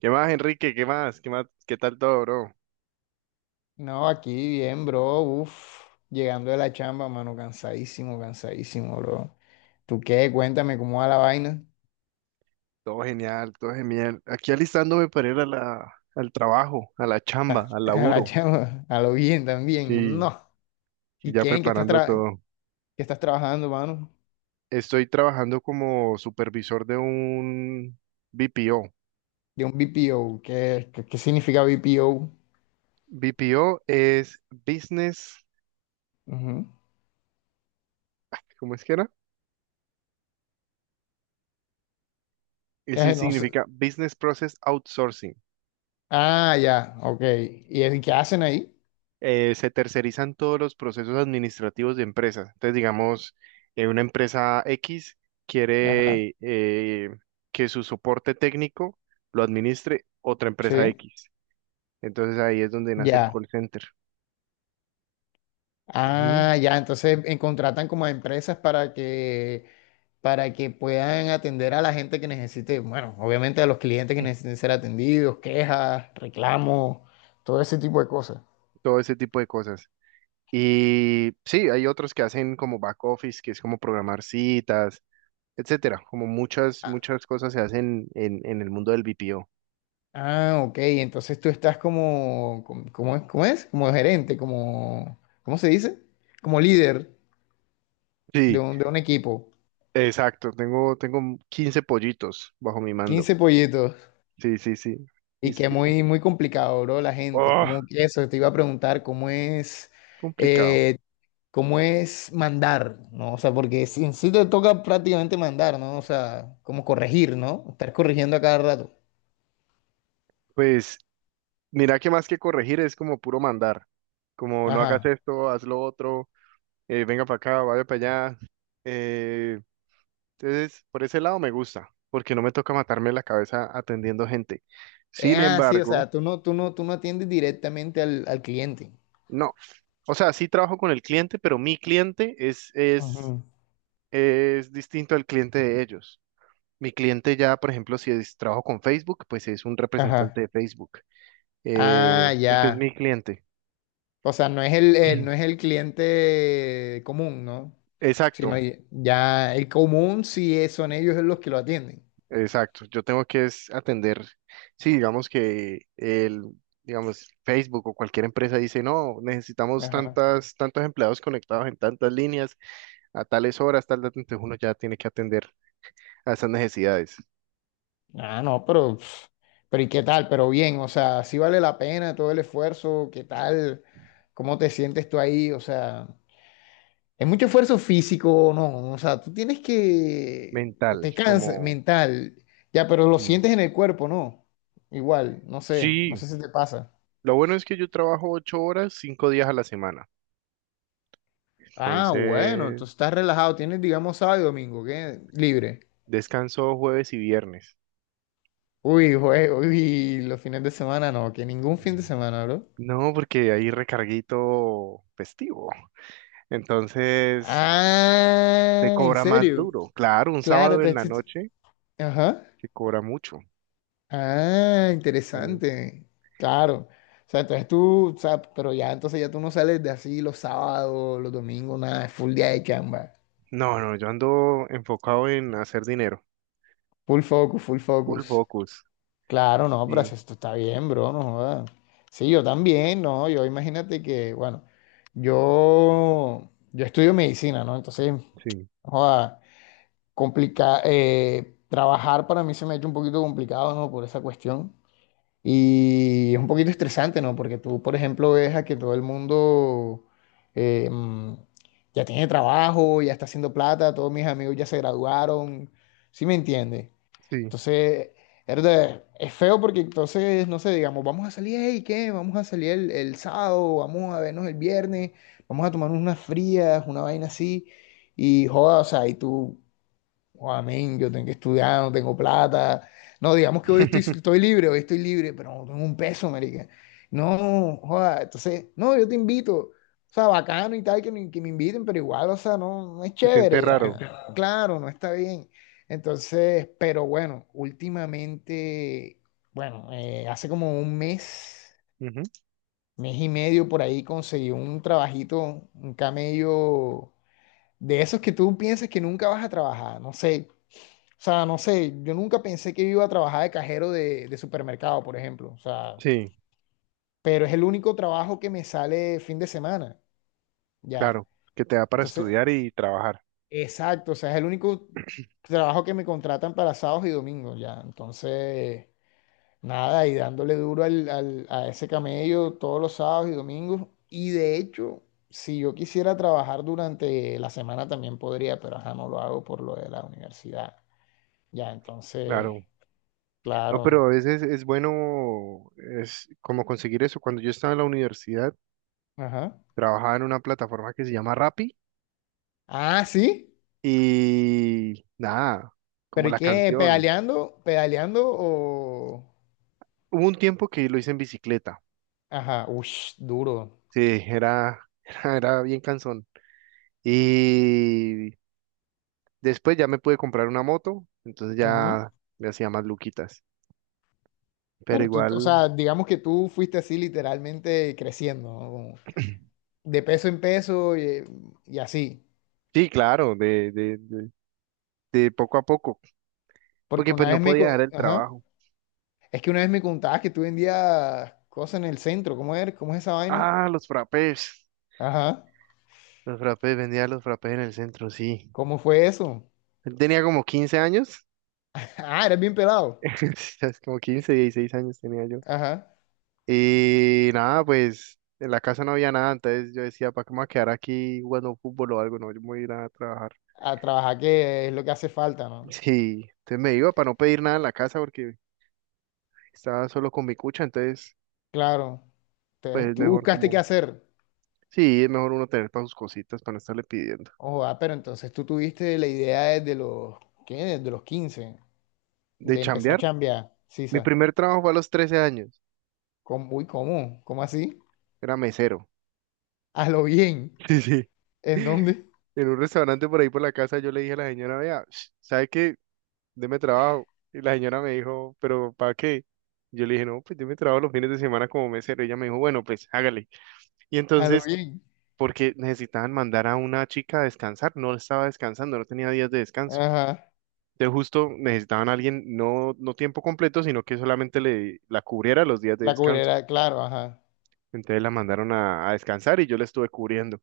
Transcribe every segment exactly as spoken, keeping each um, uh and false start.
¿Qué más, Enrique? ¿Qué más? ¿Qué más? ¿Qué tal todo, bro? No, aquí bien, bro. Uf, llegando de la chamba, mano, cansadísimo, cansadísimo, bro. ¿Tú qué? Cuéntame cómo va la vaina. Todo genial, todo genial. Aquí alistándome para ir a la, al trabajo, a la Ta- chamba, al A la laburo. chamba, a lo bien también. Sí, No. y ¿Y ya qué? ¿En qué estás, preparando tra- todo. qué estás trabajando, mano? Estoy trabajando como supervisor de un B P O. De un B P O. ¿Qué, qué, qué significa B P O? B P O es Business, Ujú. ¿cómo es que era? Eso Eh, no sé. significa Business Process Outsourcing. Ah, ya, ok. ¿Y es- qué hacen ahí? eh, se tercerizan todos los procesos administrativos de empresas. Entonces, digamos, eh, una empresa X Ajá, quiere eh, que su soporte técnico lo administre otra empresa sí, X. Entonces ahí es donde nace el ya. call center. Ujú. Ah, ya, entonces en- contratan como a empresas para que para que puedan atender a la gente que necesite, bueno, obviamente a los clientes que necesiten ser atendidos, quejas, reclamos, todo ese tipo de cosas. Todo ese tipo de cosas. Y sí, hay otros que hacen como back office, que es como programar citas, etcétera. Como muchas, Ah, muchas cosas se hacen en, en el mundo del B P O. ah, ok, entonces tú estás como, como- ¿cómo es? ¿Cómo es? Como gerente, como, ¿cómo se dice? Como líder de Sí, un, de un equipo. exacto. Tengo, tengo quince pollitos bajo mi mando. Quince pollitos. Sí, sí, sí. Y Y s- que es muy, muy complicado, bro, la gente. oh, Como eso, te iba a preguntar, ¿cómo es? complicado. eh, Cómo es mandar, ¿no? O sea, porque si- en sí te toca prácticamente mandar, ¿no? O sea, como corregir, ¿no? Estar corrigiendo a cada rato. Pues mira que más que corregir es como puro mandar. Como no hagas Ajá. esto, haz lo otro, eh, venga para acá, vaya para allá. Eh, entonces, por ese lado me gusta, porque no me toca matarme la cabeza atendiendo gente. Eh, Sin Ah, sí, o embargo, sea, tú no, tú no, tú no atiendes directamente al, al cliente. no. O sea, sí trabajo con el cliente, pero mi cliente es, es, Ujú. es distinto al cliente de ellos. Mi cliente ya, por ejemplo, si es, trabajo con Facebook, pues es un representante Ajá. de Facebook. Ah, Eh, ese es ya. mi cliente. O sea, no es el, el- no es el cliente común, ¿no? Exacto, Sino ya ya el común sí es- son ellos los que lo atienden. exacto. Yo tengo que es atender. Sí, digamos que el, digamos, Facebook o cualquier empresa dice, no, necesitamos tantas, tantos empleados conectados en tantas líneas, a tales horas, tal, tal", entonces uno ya tiene que atender a esas necesidades Ah, no, pero, pf, pero ¿y qué tal? Pero bien, o sea, sí vale la pena todo el esfuerzo, ¿qué tal? ¿Cómo te sientes tú ahí? O sea, es mucho esfuerzo físico, o no, o sea, tú tienes que, o mental, te cansas como mental, ya, pero lo sí. sientes en el cuerpo, ¿no? Igual, no sé, no Sí, sé si te pasa. lo bueno es que yo trabajo ocho horas, cinco días a la semana. Ah, bueno, Entonces, entonces estás relajado, tienes, digamos, sábado y domingo, ¿qué? Libre. descanso jueves y viernes. Uy, güey, uy, los fines de semana no, que ningún fin de semana, bro. No, porque hay recarguito festivo. Entonces se Ah, ¿en cobra más serio? duro. Claro, un Claro, sábado en te- la te- noche ajá. se cobra mucho. Ah, Eh, interesante. Claro. O sea, entonces tú, o sea, pero ya entonces ya tú no sales de así los sábados, los domingos, nada, es full día de chamba. no, no, yo ando enfocado en hacer dinero. Full focus, full Full focus. focus. Claro, no, pero Sí, si esto está bien, bro, no jodas. Sí, yo también, no, yo imagínate que, bueno, yo, yo estudio medicina, ¿no? Entonces, sí, joda, complica, eh, trabajar para mí se me ha hecho un poquito complicado, ¿no? Por esa cuestión. Y es un poquito estresante, ¿no? Porque tú, por ejemplo, ves a que todo el mundo eh, mm, ya tiene trabajo, ya está haciendo plata, todos mis amigos ya se graduaron, ¿sí me entiendes? sí. Entonces, es de- es feo porque entonces, no sé, digamos, vamos a salir, ¿y qué? Vamos a salir el, el sábado, vamos a vernos el viernes, vamos a tomarnos unas frías, una vaina así, y joda, o sea, y tú. Oh, amén, yo tengo que estudiar, no tengo plata. No, digamos que hoy estoy, estoy libre, hoy estoy libre, pero no tengo un peso, marica. No, joda, entonces, no, yo te invito. O sea, bacano y tal, que me, que me inviten, pero igual, o sea, no, no es Se siente chévere. Sí, te raro. te- ya. Claro, no está bien. Entonces, pero bueno, últimamente, bueno, eh, hace como un mes, Ujú. mes y medio por ahí conseguí un trabajito, un camello de esos que tú piensas que nunca vas a trabajar, no sé. O sea, no sé, yo nunca pensé que iba a trabajar de cajero de, de supermercado, por ejemplo. O sea, Sí, pero es el único trabajo que me sale fin de semana, ya. claro, que te da para Entonces, estudiar y trabajar. exacto, o sea, es el único trabajo que me contratan para sábados y domingos, ya. Entonces, nada, y dándole duro al, al- a ese camello todos los sábados y domingos. Y de hecho, si yo quisiera trabajar durante la semana también podría, pero ajá, no lo hago por lo de la universidad. Ya, entonces, Claro. No, pero claro. a veces es bueno, es como conseguir eso. Cuando yo estaba en la universidad, Ajá. trabajaba en una plataforma que se llama Rappi. Ah, sí. Y nada, como ¿Pero y la qué? canción. ¿Pedaleando? ¿Pedaleando o? Hubo un tiempo que lo hice en bicicleta. Ajá, ush, duro. Sí, era, era, era bien cansón. Y después ya me pude comprar una moto, entonces Ujú. ya me hacía más luquitas. Pero Pero tú, o igual, sea, digamos que tú fuiste así literalmente creciendo, ¿no? Como de peso en peso y, y así. sí, claro, de, de, de, de poco a poco, Porque porque pues una no vez me... podía co- dejar el Ajá. trabajo. Es que una vez me contabas que tú vendías cosas en el centro. ¿Cómo eres? ¿Cómo es esa vaina? Ah, los frappés. Ajá. Los frappés, vendía los frappés en el centro, sí. ¿Cómo fue eso? Tenía como quince años. Ah, eres bien pelado. Sí, como quince dieciséis años tenía. Ajá. Y nada, pues en la casa no había nada, entonces yo decía, ¿para qué me voy a quedar aquí jugando fútbol o algo? No, yo me voy a ir a trabajar. A trabajar que es lo que hace falta, ¿no? Sí, entonces me iba para no pedir nada en la casa porque estaba solo con mi cucha, entonces Claro. pues Entonces, es tú mejor buscaste qué como, hacer. sí, es mejor uno tener para sus cositas, para no estarle pidiendo. Ojo, ah, pero entonces tú tuviste la idea desde los, ¿qué? Desde los quince De de empezar a chambear, chambear, mi Sisa. primer trabajo fue a los trece años, ¿Cómo? Uy, ¿cómo? ¿Cómo así? era mesero. A lo bien. Sí, sí. ¿En dónde? En un restaurante por ahí por la casa yo le dije a la señora, vea, ¿sabe qué? Deme trabajo. Y la señora me dijo, ¿pero para qué? Yo le dije, no, pues deme trabajo los fines de semana como mesero. Y ella me dijo, bueno, pues hágale. Y A lo entonces, bien. porque necesitaban mandar a una chica a descansar, no estaba descansando, no tenía días de descanso. Ajá. Entonces justo necesitaban a alguien, no, no tiempo completo, sino que solamente le, la cubriera los días de La descanso. cubrera, claro, ajá. Entonces la mandaron a, a descansar y yo la estuve cubriendo.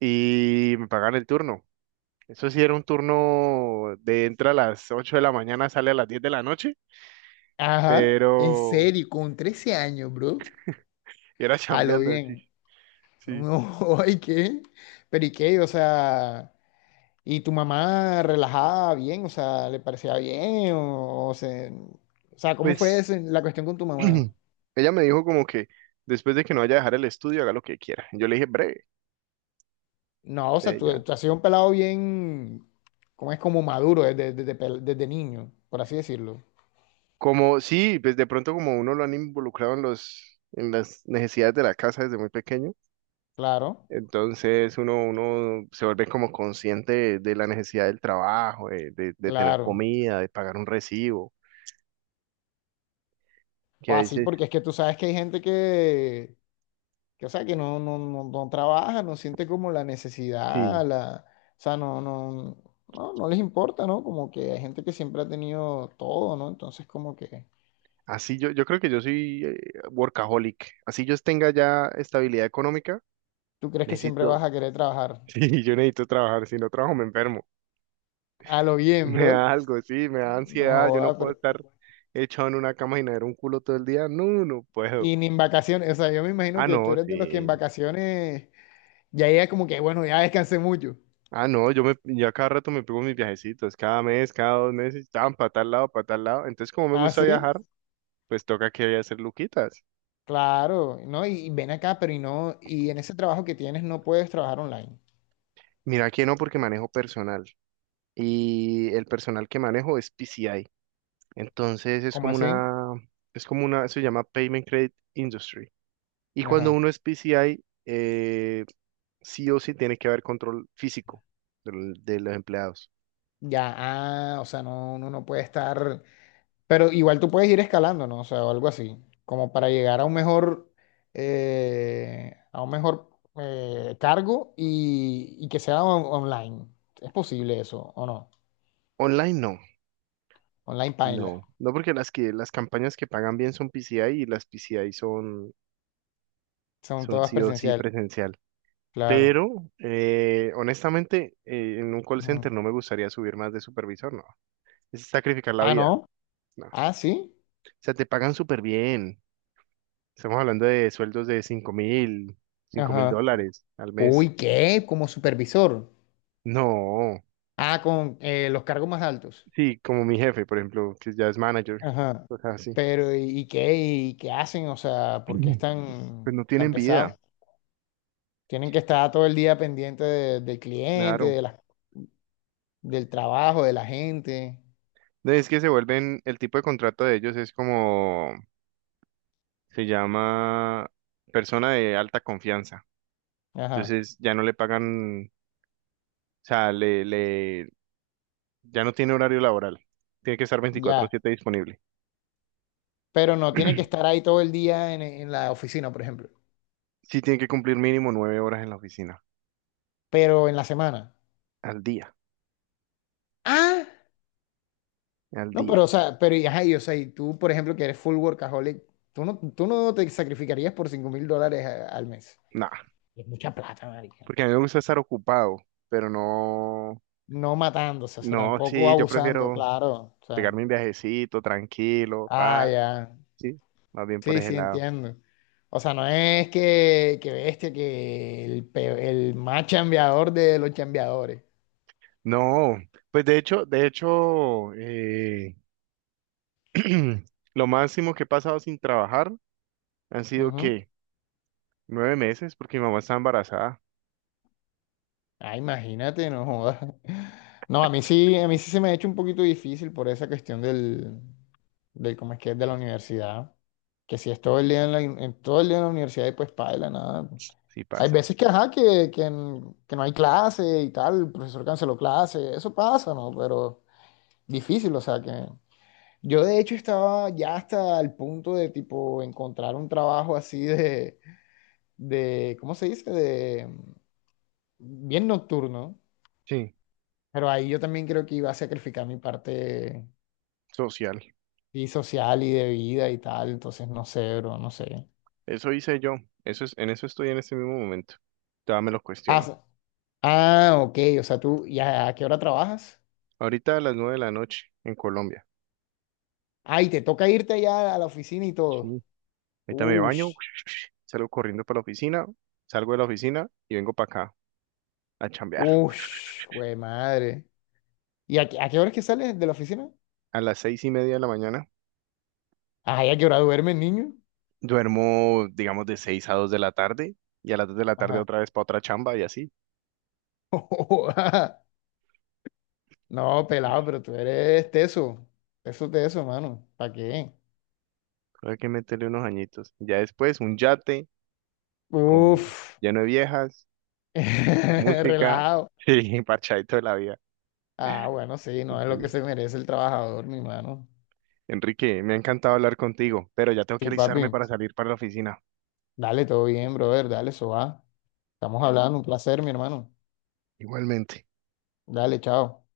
Y me pagaban el turno. Eso sí era un turno de entra a las ocho de la mañana, sale a las diez de la noche, Ajá. En pero serio, con trece años, bro. Y era A lo chambeando, sí, bien. sí. No, ay, ¿qué? Pero ¿y qué? O sea, ¿y tu mamá relajaba bien? O sea, ¿le parecía bien? O, o se- o sea, ¿cómo fue Pues ese- la cuestión con tu mamá? ella me dijo como que después de que no vaya a dejar el estudio, haga lo que quiera. Yo le dije, breve, No, o de sea, tú, ella. tú has sido un pelado bien, como es como maduro desde, desde, pel- desde niño, por así decirlo. Como, sí, pues de pronto como uno lo han involucrado en los, en las necesidades de la casa desde muy pequeño, Claro, entonces uno, uno se vuelve como consciente de, de la necesidad del trabajo, de, de, de tener claro. comida, de pagar un recibo, que a O así, veces, porque es que tú sabes que hay gente que, que o sea, que no, no, no, no trabaja, no siente como la sí. necesidad, la, o sea, no, no, no, no les importa, ¿no? Como que hay gente que siempre ha tenido todo, ¿no? Entonces, como que Así yo, yo creo que yo soy eh, workaholic. Así yo tenga ya estabilidad económica. tú crees que siempre vas Necesito a querer trabajar. Sí, yo necesito trabajar. Si no trabajo, me enfermo. A lo bien, Me bro. da algo, sí, me da No ansiedad. Yo no joda, puedo pero. estar echado en una cama y nadar un culo todo el día. No, no puedo. Y ni en vacaciones, o sea, yo me imagino Ah, que tú no, eres de los que en sí. vacaciones. Ya ella como que, bueno, ya descansé mucho. Ah, no, yo me, yo a cada rato me pego mis viajecitos, cada mes, cada dos meses, tan para tal lado, para tal lado. Entonces, como me Ah, gusta sí, viajar, pues toca que voy a hacer luquitas. claro, ¿no? Y, y ven acá, pero y no, y en ese trabajo que tienes no puedes trabajar online. Mira que no, porque manejo personal. Y el personal que manejo es P C I. Entonces es ¿Cómo como así? una, es como una, se llama Payment Credit Industry. Y cuando Ajá. uno es P C I, eh, sí o sí tiene que haber control físico del- de, los empleados. Ya, ah, o sea, no, uno no puede estar, pero igual tú puedes ir escalando, ¿no? O sea, o algo así, como para llegar a un mejor, eh, a un mejor eh, cargo y, y que sea on- online. ¿Es posible eso o no? Online no, Online paila. no, no porque las que las campañas que pagan bien son P C I y las P C I son, Son son todas sí o sí presenciales, presencial. claro. Pero eh, honestamente, eh, en un call Ujú. center no me gustaría subir más de supervisor, no. Es sacrificar la Ah, vida, no. no. O Ah, sí. sea, te pagan súper bien. Estamos hablando de sueldos de cinco mil, cinco mil Ajá. Como- dólares al mes. Uy, ¿qué? Como supervisor. No. Ah, con eh, los cargos más altos. Sí, como mi jefe, por ejemplo, que ya es manager, Ajá. cosas así. Pero, ¿y, y qué? ¿Y qué hacen? O sea, ¿por qué es Ujú. Pues tan, no tan tienen pesado? vida, Tienen que estar todo el día pendiente de- del cliente, claro. de la- del trabajo, de la gente. No, Es que se vuelven, el tipo de contrato de ellos es como, se llama persona de alta confianza. Ajá. Entonces ya no le pagan, o sea, le, le, ya no tiene horario laboral. Tiene que estar veinticuatro Ya. siete disponible. Pero no tienen que estar ahí todo el día en, en la oficina, por ejemplo. Sí tiene que cumplir mínimo nueve horas en la oficina, Pero en la semana. al día, Ah, al no, día. pero, o sea, pero, y, ajá, y, o sea, y tú, por ejemplo, que eres full workaholic. ¿Tú no, tú no te sacrificarías por cinco mil dólares a- al mes? Nah, Y es mucha plata, marica. porque a mí me gusta estar ocupado, pero no, No matándose, o sea, no, tampoco sí, yo abusando, prefiero, claro. O sea, pegarme un viajecito tranquilo, ah, pa, ya. sí, más bien por Sí, ese sí, lado. entiendo. O sea, no es que, que bestia, que el, pe- el más chambeador de los chambeadores. No, pues de hecho, de hecho, eh, lo máximo que he pasado sin trabajar han sido Ujú. que nueve meses, porque mi mamá está embarazada, Ah, imagínate, no jodas. No, a mí sí, a mí sí se me ha hecho un poquito difícil por esa cuestión del, del cómo es que es de la universidad. Que si es todo el día en la, en todo el día en la universidad y pues paila, nada. sí Hay pasa. veces que, ajá, que, que, n- que no hay clase y tal, el profesor canceló clase, eso pasa, ¿no? Pero difícil, o sea que yo de hecho estaba ya hasta el punto de tipo encontrar un trabajo así de, de, ¿cómo se dice? De bien nocturno. Sí, Pero ahí yo también creo que iba a sacrificar mi parte social. y social y de vida y tal, entonces no sé, bro, no sé. Eso hice yo. Eso es, en eso estoy en este mismo momento. Todavía me lo Ah, cuestiono. s- ah, ok, o sea, tú, ya, ¿a qué hora trabajas? Ahorita a las nueve de la noche en Colombia. Ah, y te toca irte ya a la oficina y todo. Sí. Ahorita me baño, Ush, salgo corriendo para la oficina, salgo de la oficina y vengo para acá a chambear. ush, güey, madre. ¿Y a, qué a qué hora es que sales de la oficina? A las seis y media de la mañana. Ah, ¿y a qué hora duerme el niño? Duermo, digamos, de seis a dos de la tarde y a las dos de la tarde Ajá. otra vez para otra chamba y así. No, pelado, pero tú eres teso, teso, teso, mano, ¿para qué? Creo que hay que meterle unos añitos. Ya después, un yate con Uf, lleno de viejas, música, relajado. sí, parchadito de la vida. Ah, bueno, sí, no es lo que Sí. se merece el trabajador, mi hermano. Enrique, me ha encantado hablar contigo, pero ya tengo que Sí, papi, alistarme para salir para la oficina. dale, todo bien, brother, dale, eso va. Estamos hablando, un placer, mi hermano. Igualmente. Dale, chao.